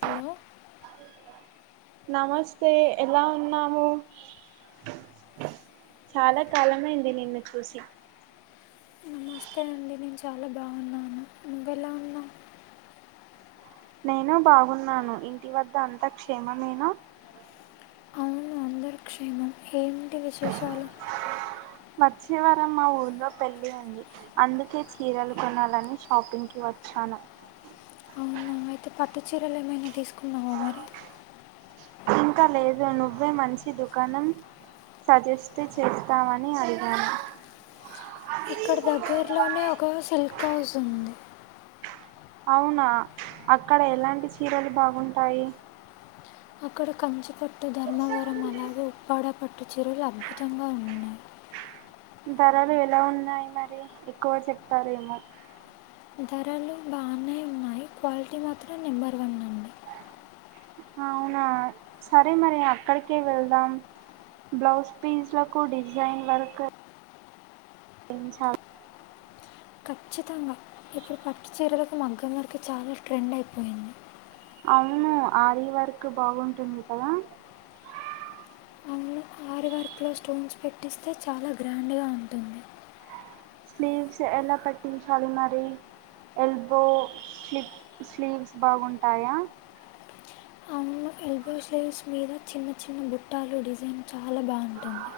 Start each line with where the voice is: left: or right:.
left: Hello
right: నమస్తే ఎలా ఉన్నాము చాలా కాలమైంది నిన్ను చూసి
left: నమస్తే అండి నేను చాలా బాగున్నాను నువ్వెలా ఉన్నా
right: నేను బాగున్నాను ఇంటి వద్ద అంత క్షేమమేనా
left: అవును అందరు క్షేమం ఏంటి విశేషాలు
right: వచ్చే వారం మా ఊర్లో పెళ్లి ఉంది అందుకే చీరలు కొనాలని షాపింగ్కివ చ్చాను
left: అవునా అయితే పట్ చీరలు ఏమైనా తీసుకున్నావా మరి
right: ఇంకా లేదు నువ్వే మంచి దుకాణం సజెస్ట్ చేస్తావని అడిగాను
left: ఇక్కడ దగ్గర్ లోనే ఒక సిల్క్ హౌస్ ఉంది
right: అవునా అక్కడ ఎలాంటి చీరలు బాగుంటాయి
left: అక్కడ కంచిపట్టు, ధర్మవరం, అలాగే ఉప్పాడ పట్టు చీరలు అద్భుతంగా ఉన్నాయి
right: ధరలు ఎలా ఉన్నాయి మరి ఎక్కువ చెప్తారేమో
left: ధరలు బానే ఉన్నాయి క్వాలిటీ మాత్రం నెంబర్ వన్ అ
right: అవునా సరే మరి అక్కడికే వెళ్దాం బ్లౌజ్ పీసులకు డిజైన్ వర్క్ ఇంచాలి
left: ఖచ్చితంగా ఇప్పుడు పట్టు చీరలకు మగ్గం వర్క్ చాలా ట్రెండ్ అయిపోయింది
right: అవును ఆరీ వర్క్ బాగుంటుంది కదా
left: అవును ఆరి వర్క్లో స్టోన్స్ పెట్టిస్తే చాలా గ్రాండ్గా ఉంటుంది
right: స్లీవ్స్ ఎలా పెట్టించాలి మరి ఎల్బో స్లీ స్లీవ్స్ బాగుంటాయా
left: అవును ఎల్బో స్లీవ్స్ మీద చిన్న చిన్న గుట్టాలు డిజైన్ చాలా బాగుంటుంది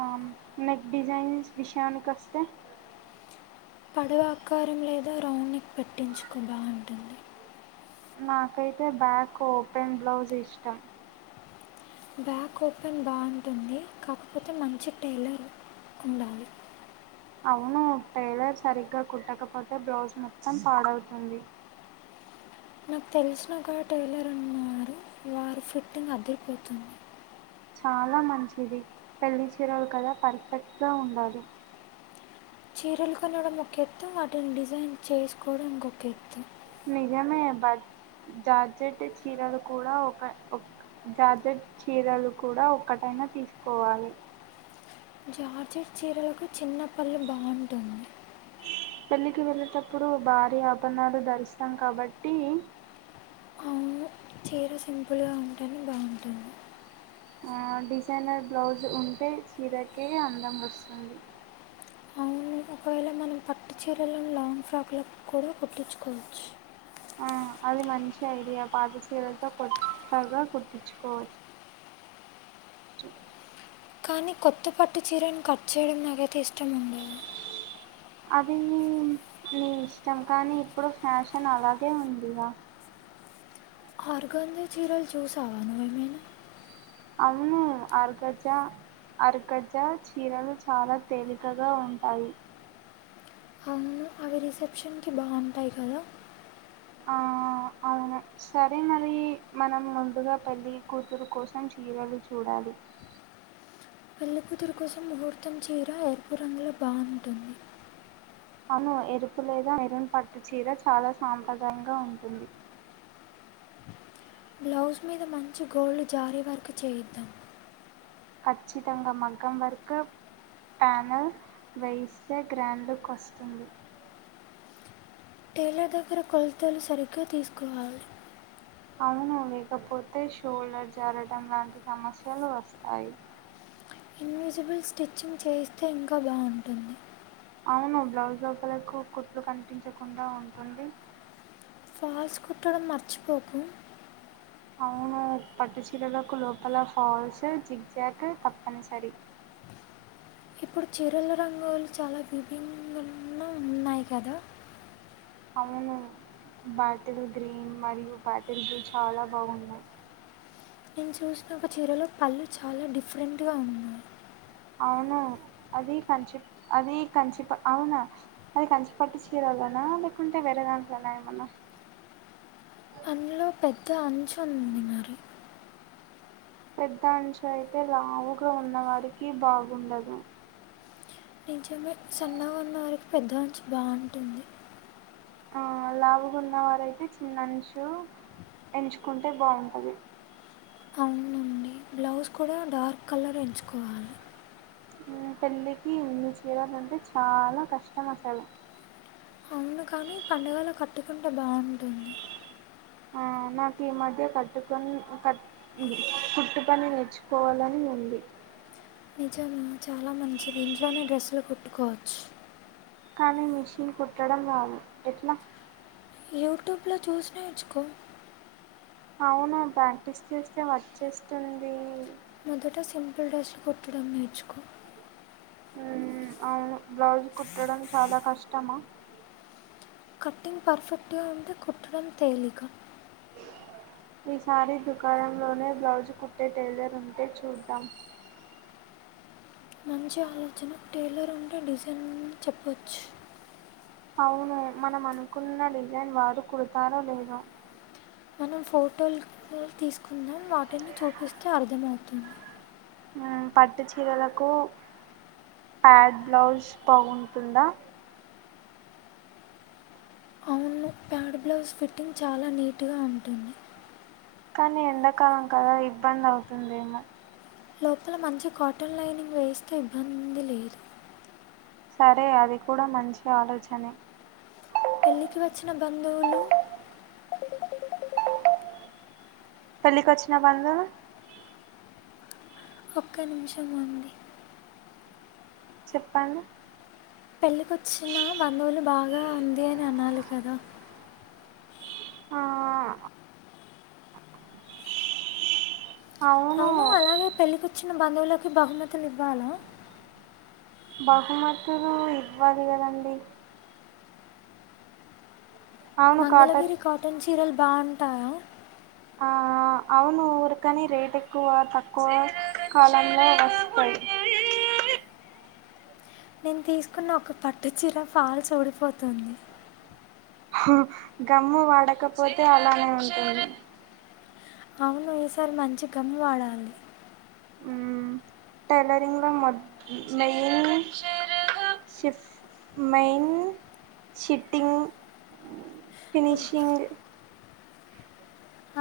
right: ఆ నెక్ డిజైన్స్ విషయానికి వస్తే
left: పడవ ఆకారం లేదా రౌండ్ నెక్ పెట్టించుకో బాగుంటుంది
right: నాకైతే బ్యాక్ ఓపెన్ బ్లౌజ్ ఇష్టం
left: బ్యాక్ ఓపెన్ బాగుంటుంది కాకపోతే మంచి టైలర్ ఉండాలి
right: అవును టైలర్ సరిగ్గా కుట్టకపోతే బ్లౌజ్ మొత్తం పాడవుతుంది
left: నాకు తెలిసిన ఒక టైలర్ అన్నారు వారి ఫిట్టింగ్ అద్దిరిపోతుంది
right: చాలా మంచిది పెళ్లి చీరలు కదా పర్ఫెక్ట్గా ఉండాలి
left: చీరలు కొనడం ఒక ఎత్తు వాటిని డిజైన్ చేసుకోవడం ఇంకొక ఎత్తు
right: నిజమే బ జార్జెట్ చీరలు కూడా ఒక ఒక జార్జెట్ చీరలు కూడా ఒక్కటైనా తీసుకోవాలి
left: జార్జెడ్ చీరలకు చిన్న పళ్ళు బాగుంటుంది
right: పెళ్లికి వెళ్ళేటప్పుడు భారీ ఆభరణాలు ధరిస్తాం కాబట్టి
left: అవును చీర సింపుల్గా ఉంటుందు బాగుంటుంది
right: డిజైనర్ బ్లౌజ్ ఉంటే చీరకే అందం వస్తుంది
left: అవును ఒకవేళ మనం పట్టు చీరలోని లాంగ్ ఫ్రాక్లో కూడా కుట్టించుకోవచ్చు
right: ఆ అది మంచి ఐడియా పాత చీరలతో కొత్తగా కుట్టించుకోవచ్చు ఇ చెప్
left: కానీ కొత్త పట్టు చీరను కట్ చేయడం నాకైతే ఇష్టం ఉండదు
right: అది నీ ఇష్టం కానీ ఇప్పుడు ఫ్యాషన్ అలాగే ఉందిగా
left: హార్గాందే చీరల్ చూసావా నువ్వేమైనా
right: అవును ఆర్గజా అర్కజ చీరలు చాలా తేలికగా ఉంటాయి
left: అవును అవి రిసెప్షన్ కి బాగుంటాయి కదా
right: ఆ అవును సరే మరి మనం ముందుగా పెళ్లి కూతురు కోసం చీరలు చూడాలి
left: పెళ్లి కూతురు కోసం ముహూర్తం చీర ఎర్పు రంగులో బాగుంటుంది
right: అను ఎరుపు లేద మెరూన్ పట్టు చీర చాలా సాంప్రదాయంగా ఉంటుంది.
left: బ్లౌజ్ మీద మంచి గోల్డ్ జారీ వర్క్ చేయిద్దాం.
right: ఖచ్చితంగ మగ్గం వర్క్ ప్యానల్ వైసే గ్రాండ్లుక్ వస్తుంది
left: టైలర్ దగ్గర కొలతలు సరిగ్గా తీసుకోవాలి
right: అవును లేకపోతే షోల్డర్ జారటము లాంటి సమస్యలు వస్తాయి.
left: ఇన్యుజిబుల్ స్టిచ్చింగ్ చేస్తే ఇంకా బాగుంటుంది.
right: అవును బ్లౌజ్ లోపలకు కుట్లు కనిపించకుండా ఉంటుంది
left: ఫాల్స్ కుట్టడం మర్చిపోకు
right: అవును పట్టు చీరలకు లోపల ఫాల్స్ జిగ్ జాక్ తప్పనిసరి
left: ఇప్పుడు చీరల రంగులు చాలా విభిన్నంగా ఉన్నాయి కదా
right: అవును బాటిల్ గ్రీన్ మరియు బాటిల్ బ్లూ చాలా బాగున్నాయి
left: నేను చూసిన ఒక చీరలో పల్లు చాలా డిఫరెంట్గా ఉన్నాయి
right: అవును అద కంచి అది కంచిప అవునా అది కంచిపట్ చీర లేకుంటే వేరే దాంట్లోనా ఏమన్నా
left: అందులో పెద్ద అంచు ఉండిది మరి
right: పెద్ద అంచు అయితే లావుగా ఉన్నవారికి బాగుండదు
left: నిజమే సన్నగా ఉన్న వరకి పెద్ద అంచు బాగుంటుంది
right: ఆ లావుగా ఉన్నవారైతే చిన్నంచు ఎంచుకుంటే బాగుంటది
left: అవునుండి బ్లౌజ్ కూడా డార్క్ కలర్ ఎంచుకోవాలి.
right: పెళ్ళికి ఇన్ని చిరాలంటే చాలా కష్టం అసలు
left: అవును కాని పండుగలకి కట్టుకుంటే బాగుంటుంది
right: ఆ నాకు ఈ మధ్య కట్టుకని క పుట్టు పని నేర్చుకోవాలని ఉంది.
left: నిజంగా చాలా మంచిది ఇంట్లోనే డ్రెస్సులు కుట్టుకోవచ్చు.
right: కానీ మిషిన్ కుట్టడం రాదు ఎట్లా
left: యూట్యూబ్లో చూసి నేర్చుకో
right: అవును ప్రాక్టీస్ చేస్తే వచ్చేస్తుంది
left: మొదట సింపుల్ డ్రెస్ కుట్టడం నేర్చుకో
right: ఉ అవును బ్లౌజ్ కుట్టడం చాలా కష్టమా
left: కట్టింగ్ పర్ఫెక్ట్గా ఉంటే కుట్టడం తేలిక
right: ఈసారి దుకాణంలోనే బ్లౌజు కుట్టే టైలర్ ఉంటే చూద్దాం
left: మంచి ఆలోచన టేలర్ ఉండే డిజైన్ని చెప్పచ్చు
right: అవును మనం అనుకున్న డిజైన్ వారు కుడతారో లేదో
left: మనం ఫోటోలు తీసుకుందాం వాటిని చూపిస్తే అర్థమవుతుంది
right: పట్టు చీరలకు ప్యాడ్ బ్లౌజ్ బాగుంటుందా
left: అవును ప్యాడ్ బ్లౌజ్ ఫిట్టింగ్ చాలా నీటుగా ఉంటుంది
right: కానీ ఎండాకాలం కదా ఇబ్బంది అవుతుందేమో
left: లోపల మంచి కాటన్ లైనింగ్ వేస్తే ఇబ్బంది లేదు
right: సరే అది కూడా మంచి ఆలోచనే
left: పెళ్లికి వచ్చిన బంధువులు
right: పెళ్ళికి వచ్చిన బంధువులు
left: ఒక్క నిమిషం అండి.
right: చెప్పాను
left: పెళ్ళికొచ్చిన బంధువులు బాగా ఉంది అని అనాలి కదా.
right: ఆ
left: అవును అలాగే పెళ్ళకొచ్చిన బంధువులకి బహుమతులు ఇవ్వాల
right: బహుమతులు ఇవ్వాలి కదండి. అవును కాటర్
left: మంగళగిరి కాటన్ చీరలు బావుంటాయా?
right: ఆ అవును ఊరకని రేట్ ఎక్కువ తక్కువ కాలంలో వస్తయి
left: నేను తీసుకున్న ఒక పట్టు చీర ఫాల్స్ ఊడిపోతుంది.
right: హ గమ్ము వాడకపోతే అలానే ఉంటుంది.
left: అవును ఈసారి మంచి గమ్ వాడాలి.
right: టైలరింగ్ లో మ మెయిన్ షిప్ మెయిన్ షిటింగ్ ఫినిషింగ్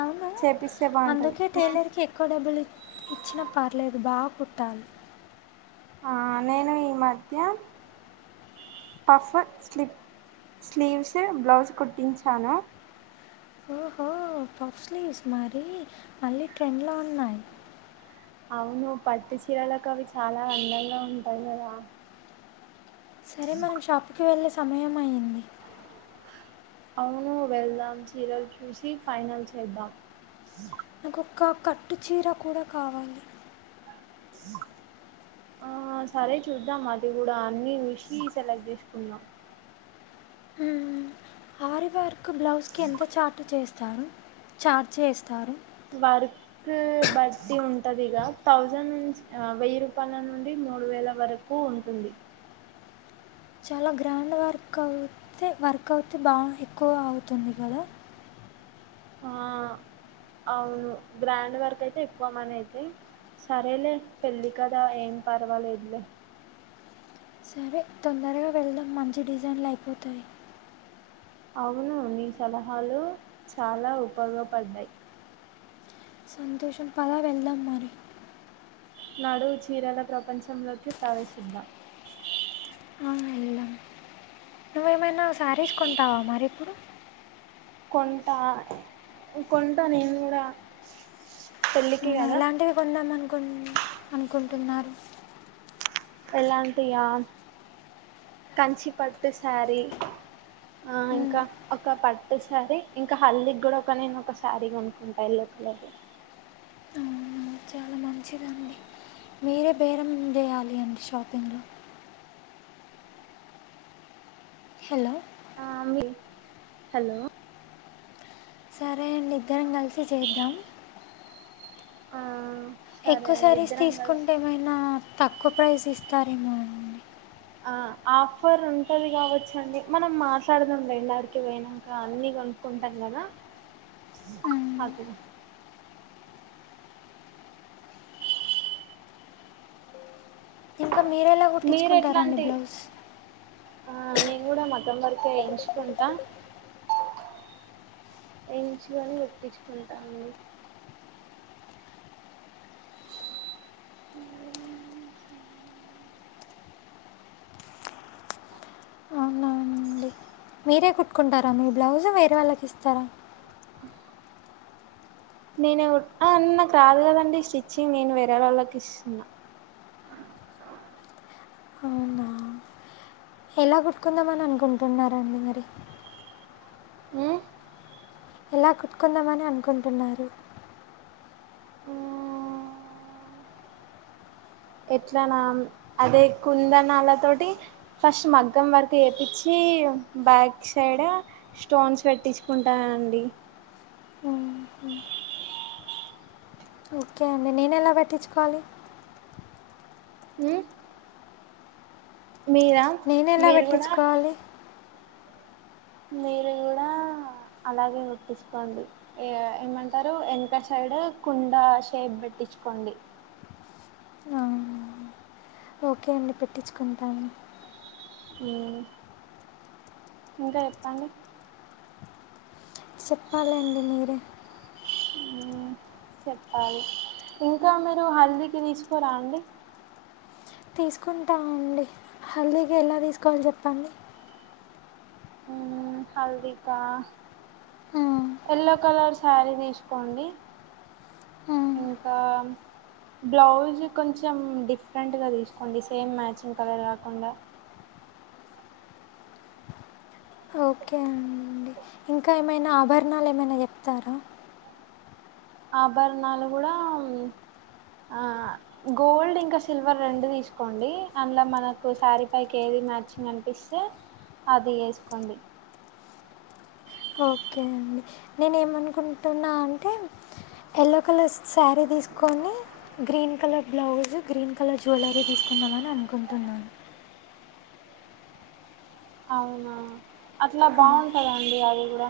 left: అవును
right: చెపిస్
left: అందుకే టైలర్కి ఎక్కువ డబ్బులు ఇచ్చిన పర్లేదు బా కుట్టాలి.
right: ఆ నేను ఈ మధ్య పఫ్ స్లీ స్లీవ్స్ బ్లౌజ్ కుట్టించాను.
left: ఉ పస్లీవ్స్ మరి మళ్ళీ ట్రెండ్లో ఉన్నాయి.
right: అవును పట్టు చీరలకు అవి చాలా అందగా ఉంటాయి కదా.
left: సరే మనం షాప్కి వెళ్ళే సమయం అయ్యింది.
right: అవును వెళ్దాం చీరలు చూసి ఫైనల్ చేద్దాం.
left: నాకొక్క పట్టు చీర కూడా కావాలి.
right: ఆ ఆ సరే చూద్దాం అది కూడా అన్ని చూసి సెలెక్ట్ చేసుకున్నాం.
left: వారి వర్క్ బ్లౌజ్కి ఎంత చార్ట్ చేస్తారు చార్జ్ చేస్తారు.
right: వర్క్ బట్టి ఉంటది ఇగ థౌజండ్ నుంచి ఆ వెయ్యి రూపాయల నుండి మూడు వేల వరకు ఉంటుంది.
left: చాలా గ్రాండ్ వర్క్ అవుతే వర్క్ అవుతే బాగా ఎక్కువ అవుతుంది కదా.
right: ఆ అవును గ్రాండ్ వర్క్ అయితే ఎక్కువ మనీ అయితే సరేలే పెళ్ళి కదా ఏం పర్వాలేదులే
left: సరే తొందరగా వెళ్దాం మంచి డిజైన్లు అయిపోతాయి.
right: అవును నీ సలహాలు చాలా ఉపయోగపడ్డాయి.
left: సంతోషం పదా వెళ్దాం మరి
right: నాడు చీరల ప్రపంచంలోకి ప్రవేశిద్దాం.
left: పోయినావ్ శారీస్ కొంటావా మరి ఇప్పుడు
right: కొంట కొంటా నేను కూడా తెళ్లి
left: ఏలాంటివి కొందాం అనుకు అనుకుంటున్నారు?
right: ఎలాంటియా కంచిపట్టుసారీ ఆ
left: మ్మ్.
right: ఇంకా అ ఒక పట్టు శారీ ఇంకా హల్దికి కూడా ఒక నేను ఒక శారీ కొనుక్కుంటాను ఎల్లో కలరు.
left: అవునా వేరే బేరం వేయాలి అండి షాపింగ్లో హలో
right: ఆ మీ హలో
left: సరే అండి ఇద్దరం కలిసి చేద్దాం.
right: ఆ సరే
left: ఎక్కువ
right: అండి
left: శారీస్
right: ఇద్దరం కలిసి
left: తీసుకుంటే ఏమైనా తక్కువ ప్రైస్ ఇస్తారేమోనండి.
right: ఆ ఆఫర్ ఉంటది కావచ్చండి, మనం మాట్లాడదాం లెండి ఆడకి పోయినాంక అన్ని కొనుక్కుంటా. అట్లన
left: మ్మ్.
right: హకుం
left: ఇంకా మీరేలా
right: మీరు
left: కుట్టించుకుంటారండి
right: ఎట్లాంటి
left: బ్లౌస్
right: ఆ నేను కూడా మగ్గం వర్క్ ఏ వేయించుకుంటా ఏయించుకొ ని కుట్టించుకుంటా అండి
left: అవునా అండి మీరే కుట్టుకుంటారా మీ బ్లౌజు వేరే వాళ్ళకి ఇస్తారా
right: ఆ హ్ నేను కుట్ నాకు రాదు కదండి స్టిచ్చింగ్ నేను వేరేవాళ్ళకు ఇస్తున్నా
left: అవునా ఎలా కుట్టుకుందామని అనుకుంటున్నారండి మరి
right: ఉమ్
left: ఎలా కుట్టుకుందామని అనుకుంటున్నారు
right: ఎట్లానా అదే కుందనాల తోటి ఫస్ట్ మగ్గం వరకు వేపిచ్చి టీ బ్యాక్ సైడ్ స్టోన్స్ పెట్టించుకుంటానండి
left: మ్మ్. ఓకే అండి నేను ఎలా పెట్టించుకోవాలి
right: ఉమ్ మీరా
left: నేను ఎలా
right: మీరు కూడా
left: పెట్టించుకోవాలి
right: మీరు కూడా అలాగే కుట్టించుకోండి ఏ ఏమంటారు ఏనక సైడే కుండ షేప్ బెట్టి ఇచుకోండి
left: అవునా. ఓకే అండి పెట్టించుకుంటాను
right: ఉమ్ ఇంకా చెప్పండి
left: సెప్పాలండి మీరే
right: సెప్పాలి ఇంకా మీరు హాల్దీకి తీసుకోరా అండి
left: తీసుకుంటామండి హల్దీకి ఎలా తీసుకోవాలోి చెప్పండి
right: ఉ హల్దికా
left: ఆ,
right: ఎల్లో కలర్ శారీ తీసుకోండి
left: ఆ,
right: ఇంకా బ్లౌజ్ కొంచెం డిఫరెంట్గా తీసుకోండి సేమ్ మ్యాచింగ్ కలర్ కాకుండా
left: [inaudible] ఓకే అండి ఇంకా ఏమైనా ఆభరణాలు ఏమైనా చెప్తారా
right: ఆభరణాలు కూడా హుమ్ ఆ గోల్డ్ ఇంకా సిల్వర్ రెండు తీసుకోండి అందులో మనకు శారీ పైకి ఏది ఏది మ్యాచింగ్ అనిపిస్తే అది ఏసుకోండి
left: ఓకే అండి నేను ఏమనుకుంటున్నా అంటే యల్లో కలర్ స్ శారీ తీసుకోని green colour blouse green colour jewellery తీసుకుందామని అనుకుంటున్నాను
right: అవునా అట్లా
left: ఆ,
right: బాగుంటదండి అవి కూడా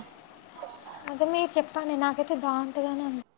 left: అదే మీరు చెప్పండి నాకైతే బాగుంటదనే అన్